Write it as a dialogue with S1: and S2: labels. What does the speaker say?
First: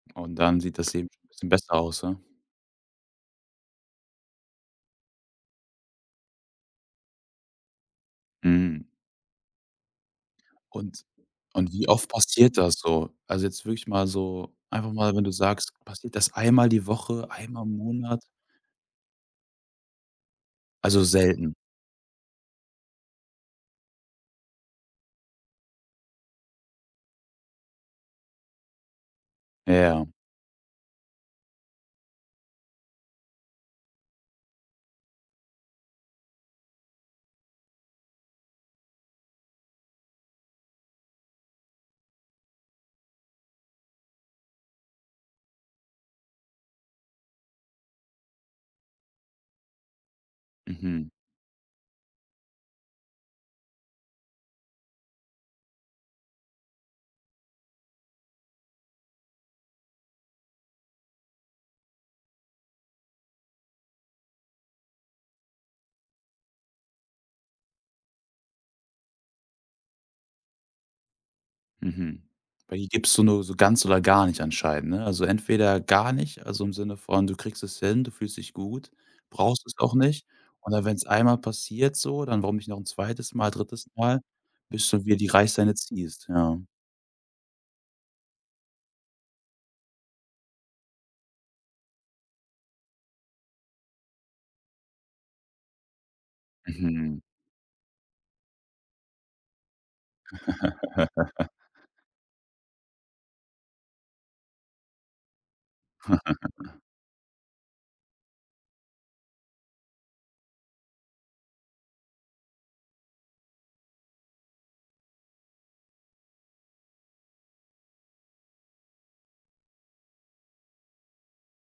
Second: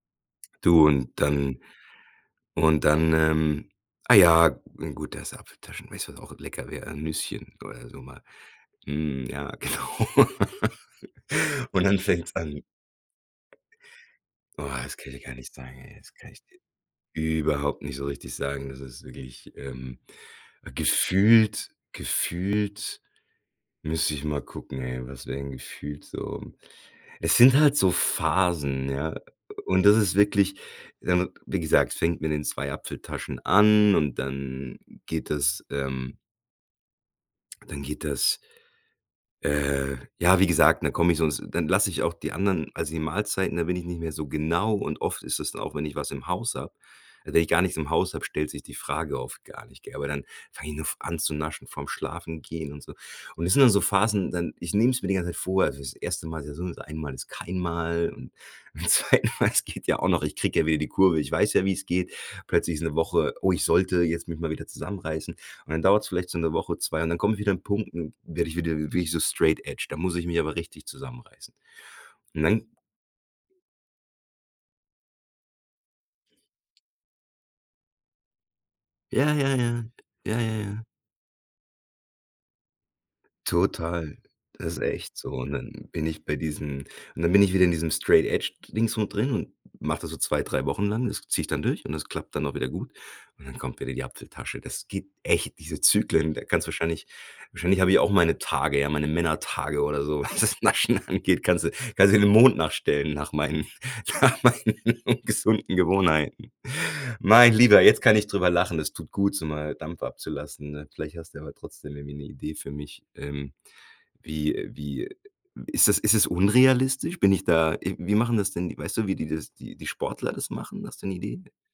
S1: Und dann sieht
S2: Du
S1: das eben
S2: und
S1: bisschen
S2: dann
S1: besser aus, ja?
S2: und dann, ähm ah ja, gut, das ist Apfeltaschen weißt du, was auch lecker wär, 'n Nüsschen oder so mal.
S1: Hm.
S2: Hm, ja, genau.
S1: Und und
S2: und
S1: wie
S2: dann
S1: oft
S2: fängt's
S1: passiert
S2: an.
S1: das so? Also jetzt wirklich mal so
S2: Oh,
S1: einfach
S2: das
S1: mal
S2: kann
S1: wenn
S2: ich
S1: du
S2: gar nicht
S1: sagst,
S2: sagen ey, das
S1: passiert
S2: kann
S1: das
S2: ich
S1: einmal die Woche,
S2: dir
S1: einmal im
S2: überhaupt nicht so
S1: Monat?
S2: richtig sagen. Das ist wirklich ähm,
S1: Also, selten?
S2: gefühlt gefühlt müsste ich mal gucken, ey, was wäre denn gefühlt so? Es sind halt so Phasen, ja, und das
S1: Ja.
S2: ist wirklich, dann wie gesagt, fängt mit den 2 Apfeltaschen an und dann geht das, ähm dann geht das äh, ja, wie gesagt, dann komme ich sonst dann lasse ich auch die anderen also, die Mahlzeiten, da bin ich nicht mehr so genau und oft ist es dann auch, wenn ich was im Haus habe also, wenn ich gar nichts im Haus habe, stellt sich die Frage oft gar nicht, gell? Aber dann fang ich noch f
S1: Mhm.
S2: an zu naschen vorm Schlafengehen und so. Und es sind dann so Phasen, dann ich nehme es mir die ganze Zeit vor, also, das 1. Mal ist ja sowieso einmal ist kein Mal und beim 2. Mal, es geht ja auch noch ich kriege ja wieder die Kurve. Ich weiß ja, wie's geht. Plötzlich ist 'ne Woche oh, ich sollte jetzt mich mal wieder zusammenreißen und dann dauert's vielleicht so 'ne Woche, 2 und dann kommt wieder 'n Punkt, werde ich wieder wirklich so straight edge. Da muss ich mich aber richtig zusammenreißen.
S1: Mhm,
S2: Und dann
S1: bei dir gibst du nur so ganz oder gar nicht anscheinend, ne? Also, entweder gar nicht, also im Sinne von, du kriegst es hin, du fühlst dich gut,
S2: Ja, ja,
S1: brauchst es
S2: ja,
S1: auch nicht,
S2: ja, ja, ja.
S1: oder wenn's einmal passiert so, dann warum nicht noch 'n 2. Mal, 3.
S2: Total.
S1: Mal,
S2: Das ist
S1: bis du wieder
S2: echt
S1: die
S2: so. Und
S1: Reisleine
S2: dann bin ich
S1: ziehst,
S2: bei
S1: ja.
S2: diesen und dann bin ich wieder in diesem Straight Edge Dingsbums drin und mach das so 2, 3 Wochen lang. Das ziehe ich dann durch und das klappt dann auch wieder gut. Und dann kommt wieder die Apfeltasche. Das geht echt diese Zyklen da kannst wahrscheinlich
S1: Mhm.
S2: wahrscheinlich habe ich auch meine Tage, ja, meine Männertage oder so, was das Naschen angeht. Kannst du kannst dir den Mond nachstellen nach meinen nach meinen gesunden Gewohnheiten. Mein Lieber, jetzt kann ich drüber lachen. Es tut gut, so mal Dampf abzulassen, ne? Vielleicht hast du aber trotzdem irgendwie 'ne Idee für mich, ähm, wie wie ist das ist das unrealistisch? Bin ich da wie machen das denn weißt du, wie die das die die Sportler das machen? Hast du 'ne Idee?